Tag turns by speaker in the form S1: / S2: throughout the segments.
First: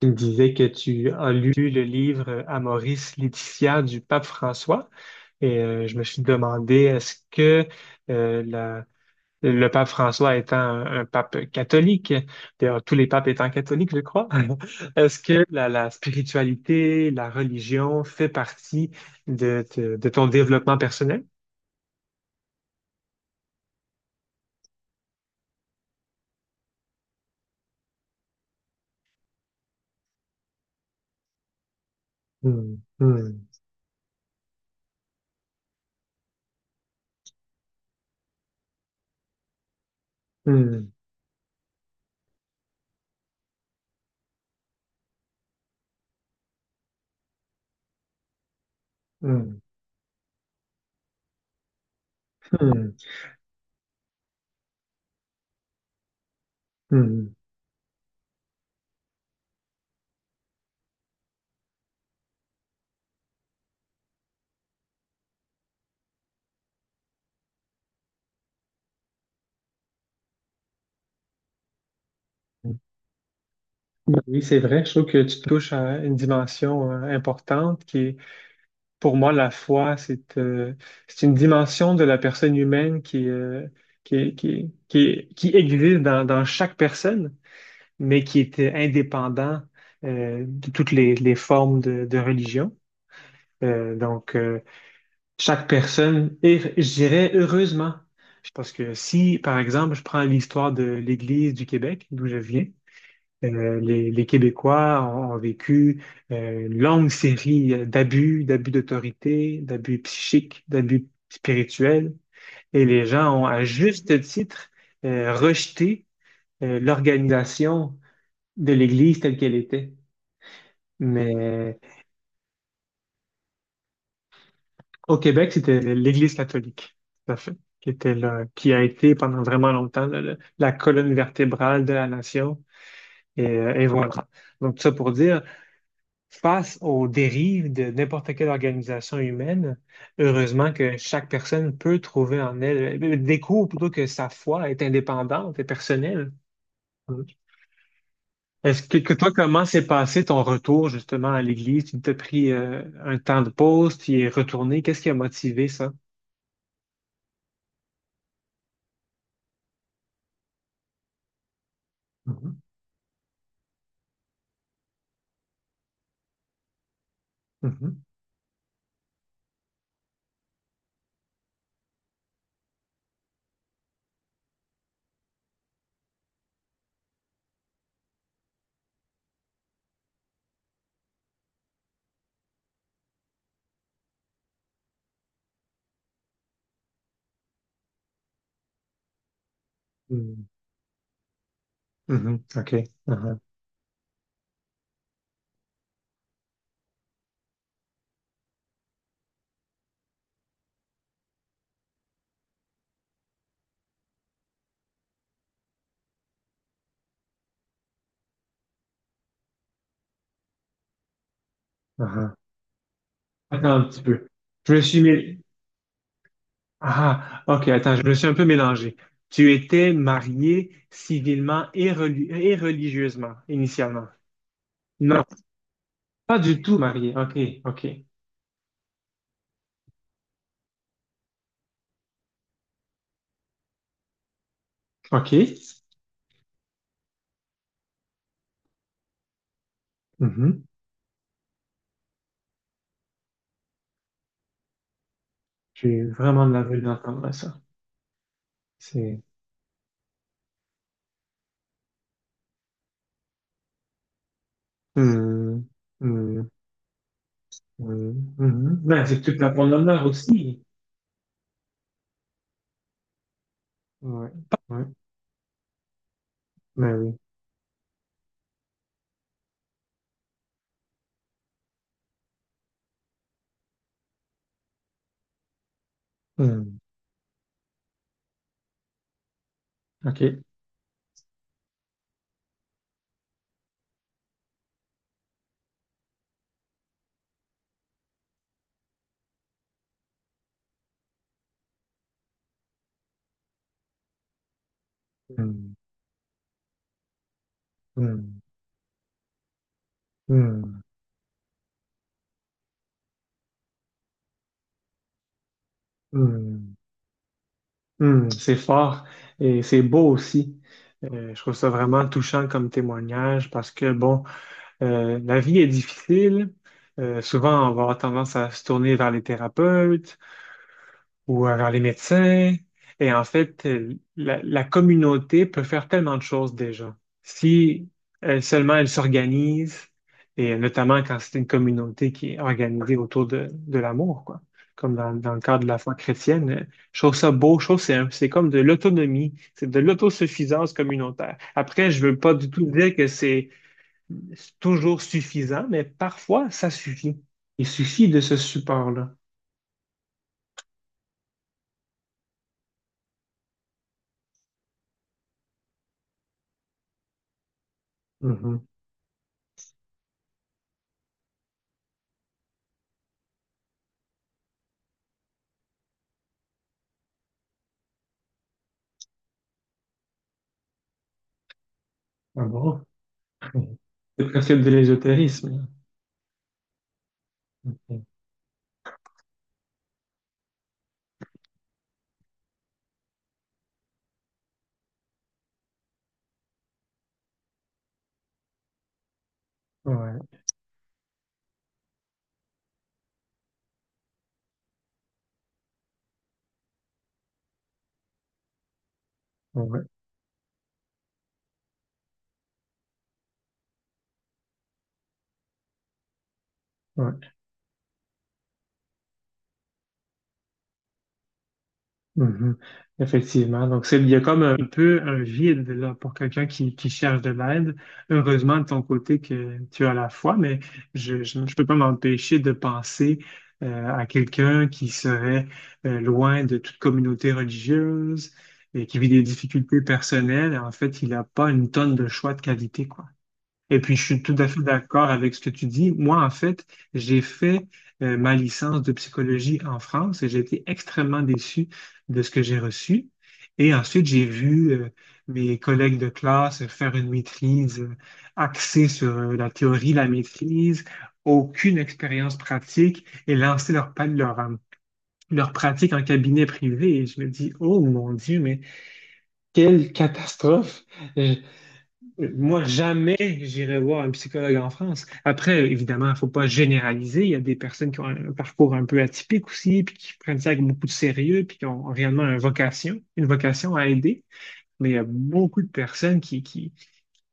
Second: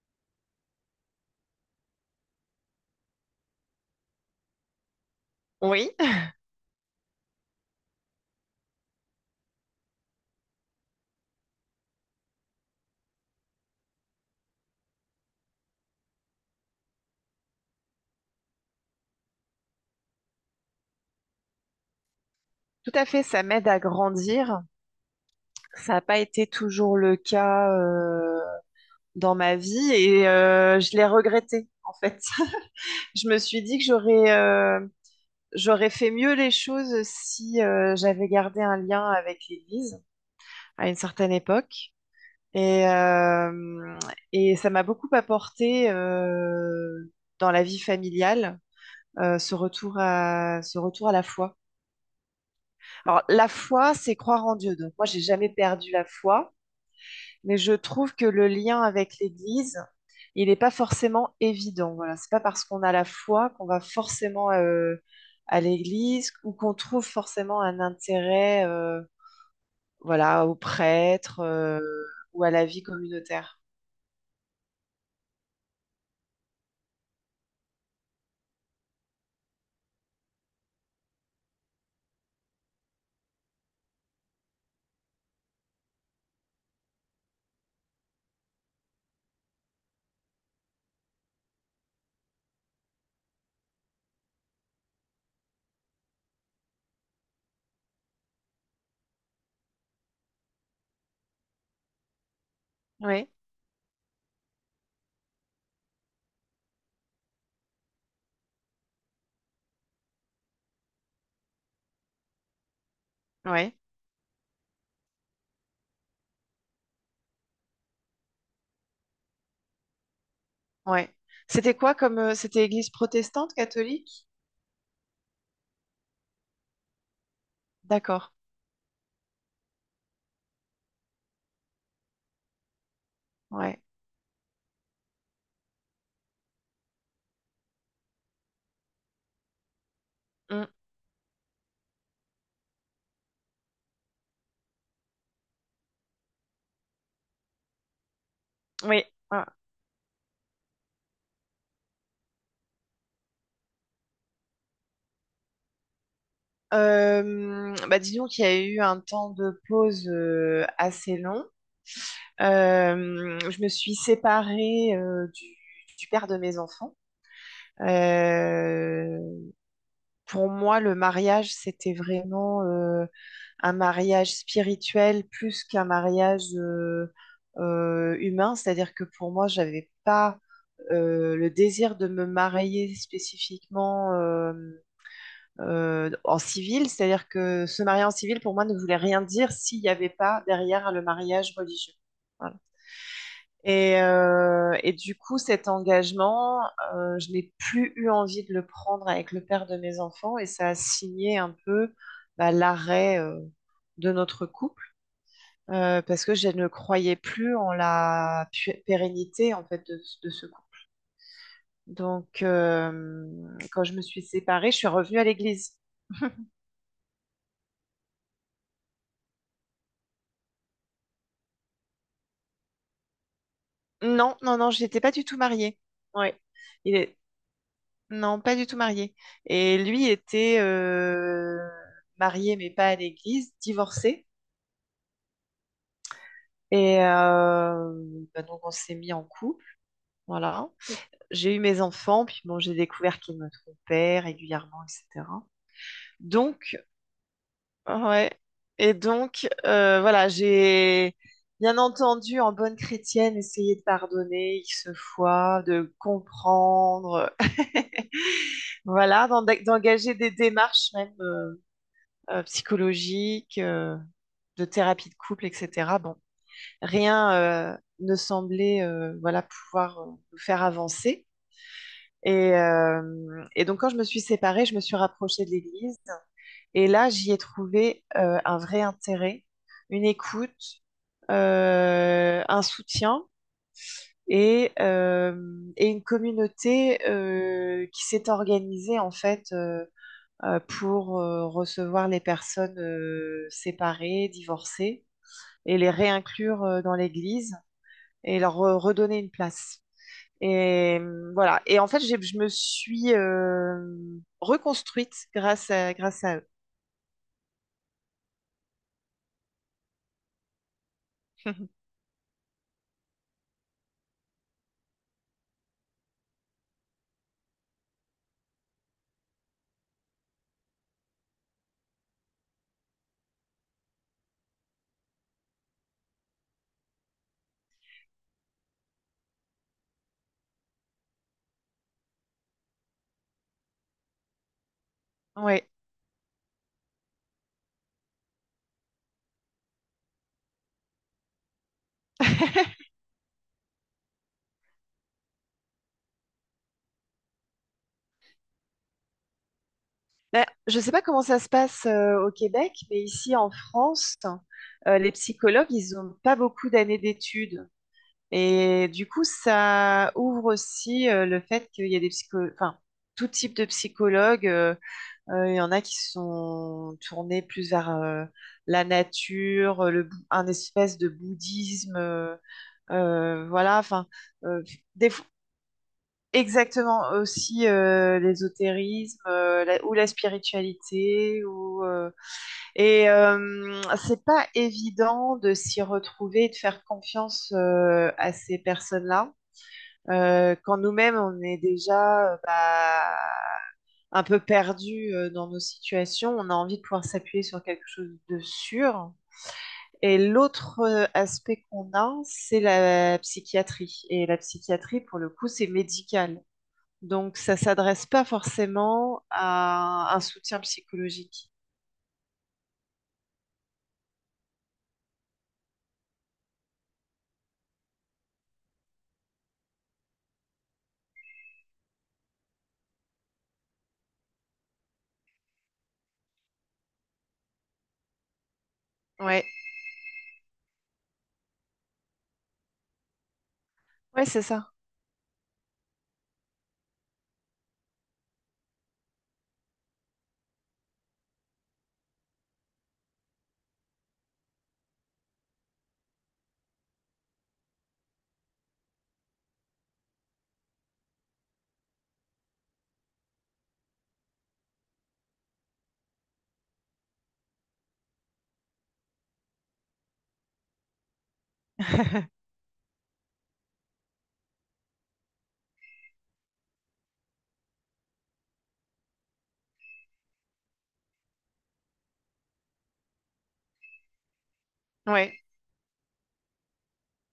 S1: Tu me disais que tu as lu le livre Amoris Laetitia du pape François et
S2: Oui,
S1: je me suis demandé est-ce que euh, la- le pape François étant un pape catholique, d'ailleurs tous les papes étant catholiques, je crois, est-ce que la spiritualité, la religion fait partie de ton développement personnel?
S2: tout à fait, ça m'aide à grandir. Ça n'a pas été toujours le cas, dans ma vie et je l'ai regretté en fait.
S1: Hmm,
S2: Je me
S1: hmm,
S2: suis dit que j'aurais fait mieux les choses si j'avais gardé un lien avec l'Église à
S1: hmm,
S2: une certaine époque et euh, et ça m'a beaucoup apporté dans la vie familiale. Ce retour à la foi.
S1: hmm,
S2: Alors la foi, c'est croire en Dieu. Donc moi, j'ai jamais perdu la foi.
S1: hmm,
S2: Mais je trouve que le lien avec l'Église, il n'est pas forcément évident. Voilà, c'est pas parce qu'on a la foi qu'on va forcément à l'Église ou qu'on trouve forcément un intérêt, voilà, aux prêtres ou à la
S1: hmm.
S2: vie communautaire.
S1: Oui, c'est vrai. Je trouve que tu touches à une dimension importante qui est... Pour moi, la foi, c'est une dimension de la personne humaine qui existe dans chaque personne, mais qui est indépendant de toutes les formes de religion. Euh, donc, euh, chaque personne est, je dirais, heureusement, parce que si, par exemple, je prends l'histoire de l'Église du Québec, d'où je viens,
S2: Oui,
S1: les Québécois ont vécu une longue série d'abus, d'abus d'autorité, d'abus psychiques, d'abus spirituels, et les gens ont à
S2: oui,
S1: juste titre rejeté l'organisation de l'Église telle qu'elle était.
S2: oui. C'était
S1: Mais
S2: quoi comme, c'était Église protestante, catholique?
S1: au Québec, c'était l'Église catholique, tout à fait, qui était
S2: D'accord.
S1: là, qui a été pendant vraiment longtemps là, la colonne vertébrale de la nation.
S2: Ouais.
S1: Et voilà. Donc, ça pour dire. Face aux dérives de n'importe quelle organisation humaine,
S2: Mm.
S1: heureusement que chaque personne peut trouver en elle, découvre plutôt que sa foi est indépendante et personnelle. Mm. Est-ce
S2: Oui.
S1: que toi,
S2: Ouais.
S1: comment s'est passé ton retour justement à l'église? Tu t'es pris un temps de pause, tu y es retourné. Qu'est-ce qui a motivé ça?
S2: Bah disons qu'il y a eu un temps de pause assez long.
S1: Mhm,
S2: Je me suis séparée du père de mes enfants.
S1: mhm,
S2: Euh, pour moi, le mariage, c'était vraiment un mariage spirituel plus qu'un mariage humain. C'est-à-dire que pour moi, j'avais pas le désir de me marier spécifiquement en civil. C'est-à-dire que se marier en civil, pour moi, ne voulait rien dire s'il n'y avait pas
S1: mhm,
S2: derrière le mariage religieux.
S1: mhm,
S2: Voilà.
S1: OK. Aha,
S2: Et du coup, cet engagement, je n'ai plus eu envie de le prendre avec le père de mes enfants et ça a signé un peu bah, l'arrêt de notre couple parce que je ne croyais plus en la pérennité en fait de ce couple.
S1: aha.
S2: Donc,
S1: Attends un
S2: quand je
S1: petit
S2: me suis
S1: peu.
S2: séparée,
S1: Je
S2: je
S1: me
S2: suis
S1: suis
S2: revenue à
S1: mis...
S2: l'église.
S1: Ah, ok, attends, je me suis un peu mélangé. Tu étais marié civilement et, et religieusement, initialement.
S2: Non, non, non, je n'étais pas
S1: Non,
S2: du tout mariée.
S1: pas
S2: Ouais.
S1: du tout
S2: Il
S1: marié.
S2: est-
S1: OK, OK,
S2: Non, pas du tout marié. Et lui était marié, mais pas à l'église, divorcé.
S1: OK.
S2: Et bah donc on s'est mis en couple,
S1: Mhm.
S2: voilà. J'ai eu mes enfants, puis bon, j'ai découvert qu'il me trompait régulièrement, etc.
S1: J'ai vraiment de la
S2: Donc,
S1: veine d'entendre ça.
S2: ouais. Et
S1: C'est...
S2: donc, voilà, j'ai bien entendu, en bonne chrétienne, essayé de pardonner X fois,
S1: Hmm,
S2: de
S1: hmm,
S2: comprendre,
S1: hmm, mhm. Ben, c'est
S2: voilà,
S1: toute la promenade
S2: d'engager des
S1: aussi.
S2: démarches même. Psychologiques,
S1: Ouais,
S2: de
S1: ouais,
S2: thérapie de couple, etc. Bon,
S1: ben oui.
S2: rien ne semblait, voilà, pouvoir nous faire avancer. Et donc, quand je me suis séparée, je me suis rapprochée de l'Église.
S1: Hmm,
S2: Et là, j'y ai trouvé un vrai intérêt, une
S1: OK.
S2: écoute, un soutien et, euh, et une communauté qui s'est organisée, en fait, pour recevoir les personnes séparées, divorcées,
S1: Hmm,
S2: et les réinclure dans l'Église et
S1: hmm,
S2: leur redonner une place.
S1: hmm,
S2: Et voilà. Et en fait, je me suis reconstruite grâce
S1: hmm,
S2: à eux.
S1: hmm. Hmm, c'est fort et c'est beau aussi. Je trouve ça vraiment touchant comme témoignage parce que, bon, la vie est difficile. Souvent, on va avoir tendance à se tourner vers les thérapeutes ou vers les médecins. Et en fait, la communauté peut faire tellement de choses déjà. Si seulement elle s'organise, et notamment quand c'est une communauté qui est organisée autour de l'amour, quoi. Comme dans le cadre
S2: Ouais.
S1: de la foi chrétienne, je trouve ça beau, je trouve que c'est comme de l'autonomie, c'est de l'autosuffisance communautaire. Après, je veux pas du tout dire que c'est toujours suffisant, mais parfois ça suffit. Il suffit de ce support-là.
S2: Ben, je ne sais pas comment ça se passe au Québec, mais ici en France, les psychologues, ils n'ont pas beaucoup d'années d'études.
S1: Mhm.
S2: Et du coup, ça ouvre aussi le fait qu'il y a des psychologues, enfin, tout type de psychologues. Il y en a qui sont tournés plus vers la nature, un espèce de bouddhisme.
S1: Ah bon? Mhm.
S2: Voilà, enfin,
S1: C'est presque
S2: euh,
S1: de
S2: des fo-
S1: l'ésotérisme.
S2: exactement aussi
S1: Mhm.
S2: l'ésotérisme euh, ou la spiritualité. Ou, et c'est pas évident de s'y retrouver et de faire confiance à ces personnes-là
S1: Ouais,
S2: quand nous-mêmes on est déjà bah, un peu perdu dans nos situations, on a envie de pouvoir s'appuyer sur quelque chose de sûr.
S1: ouais,
S2: Et l'autre aspect qu'on a, c'est la psychiatrie. Et la psychiatrie, pour le coup, c'est médical.
S1: ouais.
S2: Donc ça s'adresse pas forcément à un soutien psychologique.
S1: Mhm. Effectivement. Donc, c'est, il y a comme un peu un vide là, pour quelqu'un qui cherche de l'aide. Heureusement, de ton côté, que tu as la foi, mais je peux pas m'empêcher de penser à quelqu'un qui serait loin de toute communauté religieuse et qui vit des
S2: Ouais,
S1: difficultés personnelles. En fait, il n'a pas une tonne de choix de qualité, quoi. Et puis, je suis
S2: ouais,
S1: tout
S2: c'est
S1: à fait
S2: ça.
S1: d'accord avec ce que tu dis. Moi, en fait, j'ai fait ma licence de psychologie en France et j'ai été extrêmement déçu de ce que j'ai reçu. Et ensuite, j'ai vu mes collègues de classe faire une maîtrise axée sur la théorie, la maîtrise, aucune expérience pratique et lancer leur pratique en cabinet privé. Et je me dis, oh mon Dieu, mais quelle catastrophe! Moi, jamais j'irai voir un psychologue en France. Après, évidemment, il faut pas généraliser. Il y a des personnes qui ont un parcours un peu atypique aussi, puis qui prennent ça avec beaucoup de sérieux, puis qui ont réellement une vocation à aider. Mais il y a
S2: Ouais.
S1: beaucoup de personnes qui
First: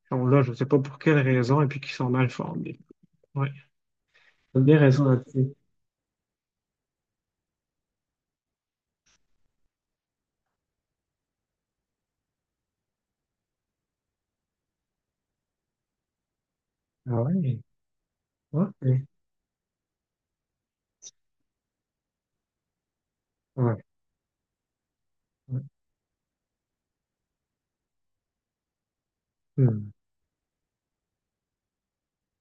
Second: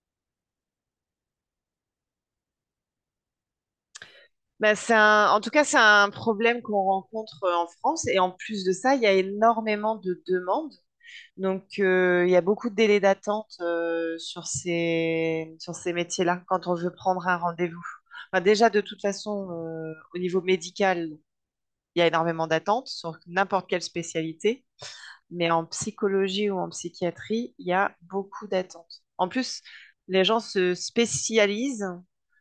S1: sont là, je ne sais pas pour quelle raison, et puis qui sont mal formées. Oui, tu as
S2: Bah,
S1: bien raison
S2: en
S1: là-dessus.
S2: tout cas, c'est un problème qu'on rencontre en France. Et en plus de ça, il y a énormément de demandes. Donc, il y a beaucoup de délais d'attente sur sur ces métiers-là quand on veut
S1: Ah
S2: prendre un
S1: ouais,
S2: rendez-vous. Enfin,
S1: ok,
S2: déjà, de toute
S1: ouais,
S2: façon, au niveau médical, il y a énormément d'attentes sur n'importe quelle
S1: ouais,
S2: spécialité, mais
S1: ouais.
S2: en psychologie ou en psychiatrie, il y a beaucoup d'attentes. En plus,
S1: Hmm.
S2: les gens se spécialisent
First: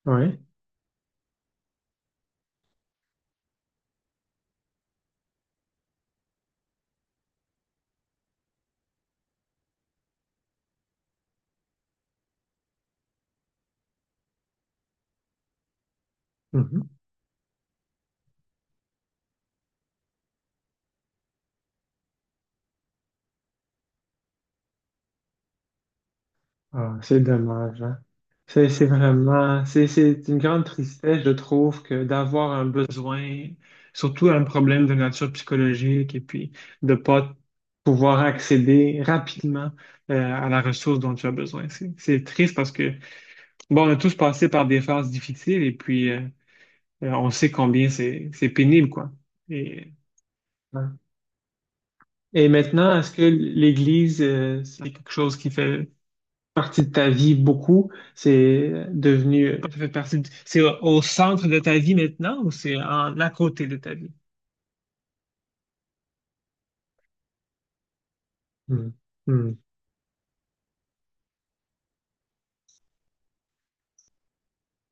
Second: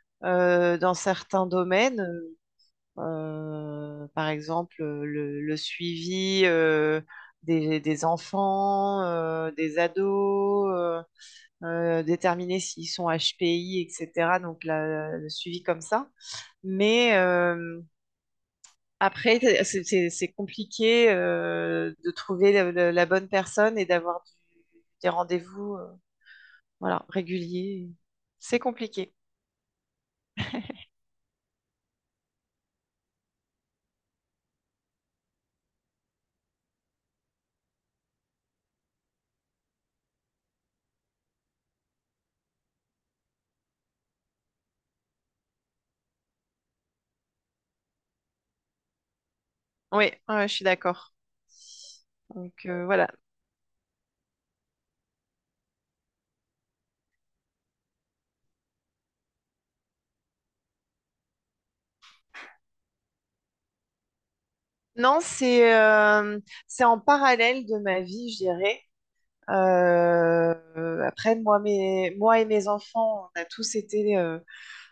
S1: Ouais.
S2: dans certains domaines. Par exemple, le suivi des enfants, des ados, déterminer s'ils sont HPI, etc. Donc, le suivi comme ça.
S1: Mhm.
S2: Mais après, c'est compliqué de trouver la bonne personne et d'avoir des rendez-vous
S1: Ah,
S2: voilà,
S1: c'est dommage,
S2: réguliers.
S1: hein.
S2: C'est
S1: C'est
S2: compliqué.
S1: vraiment, c'est une grande tristesse, je trouve, que d'avoir un besoin, surtout un problème de nature psychologique, et puis de pas pouvoir accéder rapidement à la ressource dont tu as besoin. C'est triste parce que, bon, on a tous passé par des phases difficiles, et puis on sait combien c'est pénible, quoi. Et,
S2: Oui, ouais, ouais, je suis
S1: ouais.
S2: d'accord.
S1: Et
S2: Donc,
S1: maintenant,
S2: voilà.
S1: est-ce que l'Église, c'est quelque chose qui fait partie de ta vie beaucoup. C'est devenu, ça fait partie de- c'est au au centre de ta vie maintenant ou c'est en à côté de ta vie?
S2: Non, c'est en parallèle de ma vie, je dirais.
S1: Mhm. Mhm.
S2: Après, moi et mes enfants, on a tous été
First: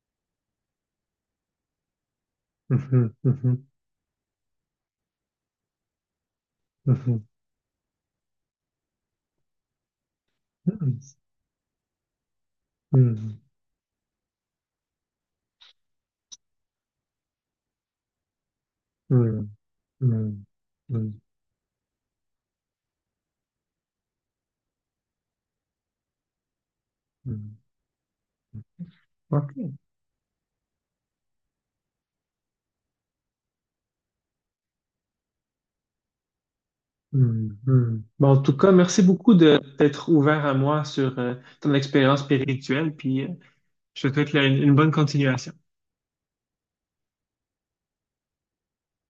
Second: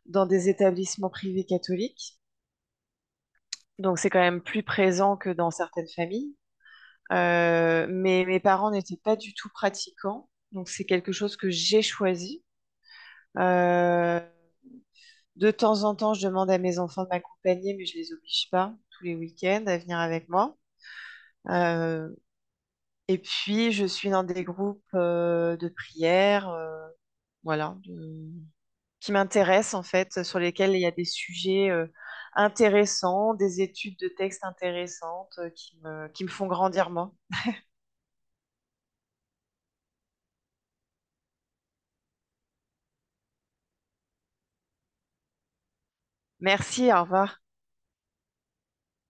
S2: dans des établissements privés catholiques,
S1: Mhm.
S2: donc c'est quand même plus présent que dans certaines familles.
S1: Mhm.
S2: Mais mes parents n'étaient pas du tout pratiquants, donc c'est
S1: Mhm.
S2: quelque chose que j'ai choisi.
S1: Mhm.
S2: Euh, de temps en temps, je demande à mes enfants de m'accompagner, mais je les oblige pas tous les
S1: Mhm.
S2: week-ends à venir avec
S1: Mhm.
S2: moi.
S1: Mhm.
S2: Euh, Et puis, je suis dans des groupes de prière,
S1: Mhm.
S2: voilà, qui m'intéressent
S1: OK.
S2: en fait, sur lesquels il y a des sujets intéressants, des études de textes intéressantes qui me font grandir moi.
S1: Mhm. Mhm. Bon, en tout cas, merci beaucoup de t'être ouvert à moi sur ton expérience spirituelle, puis je te souhaite là, une bonne continuation.
S2: Merci, au revoir.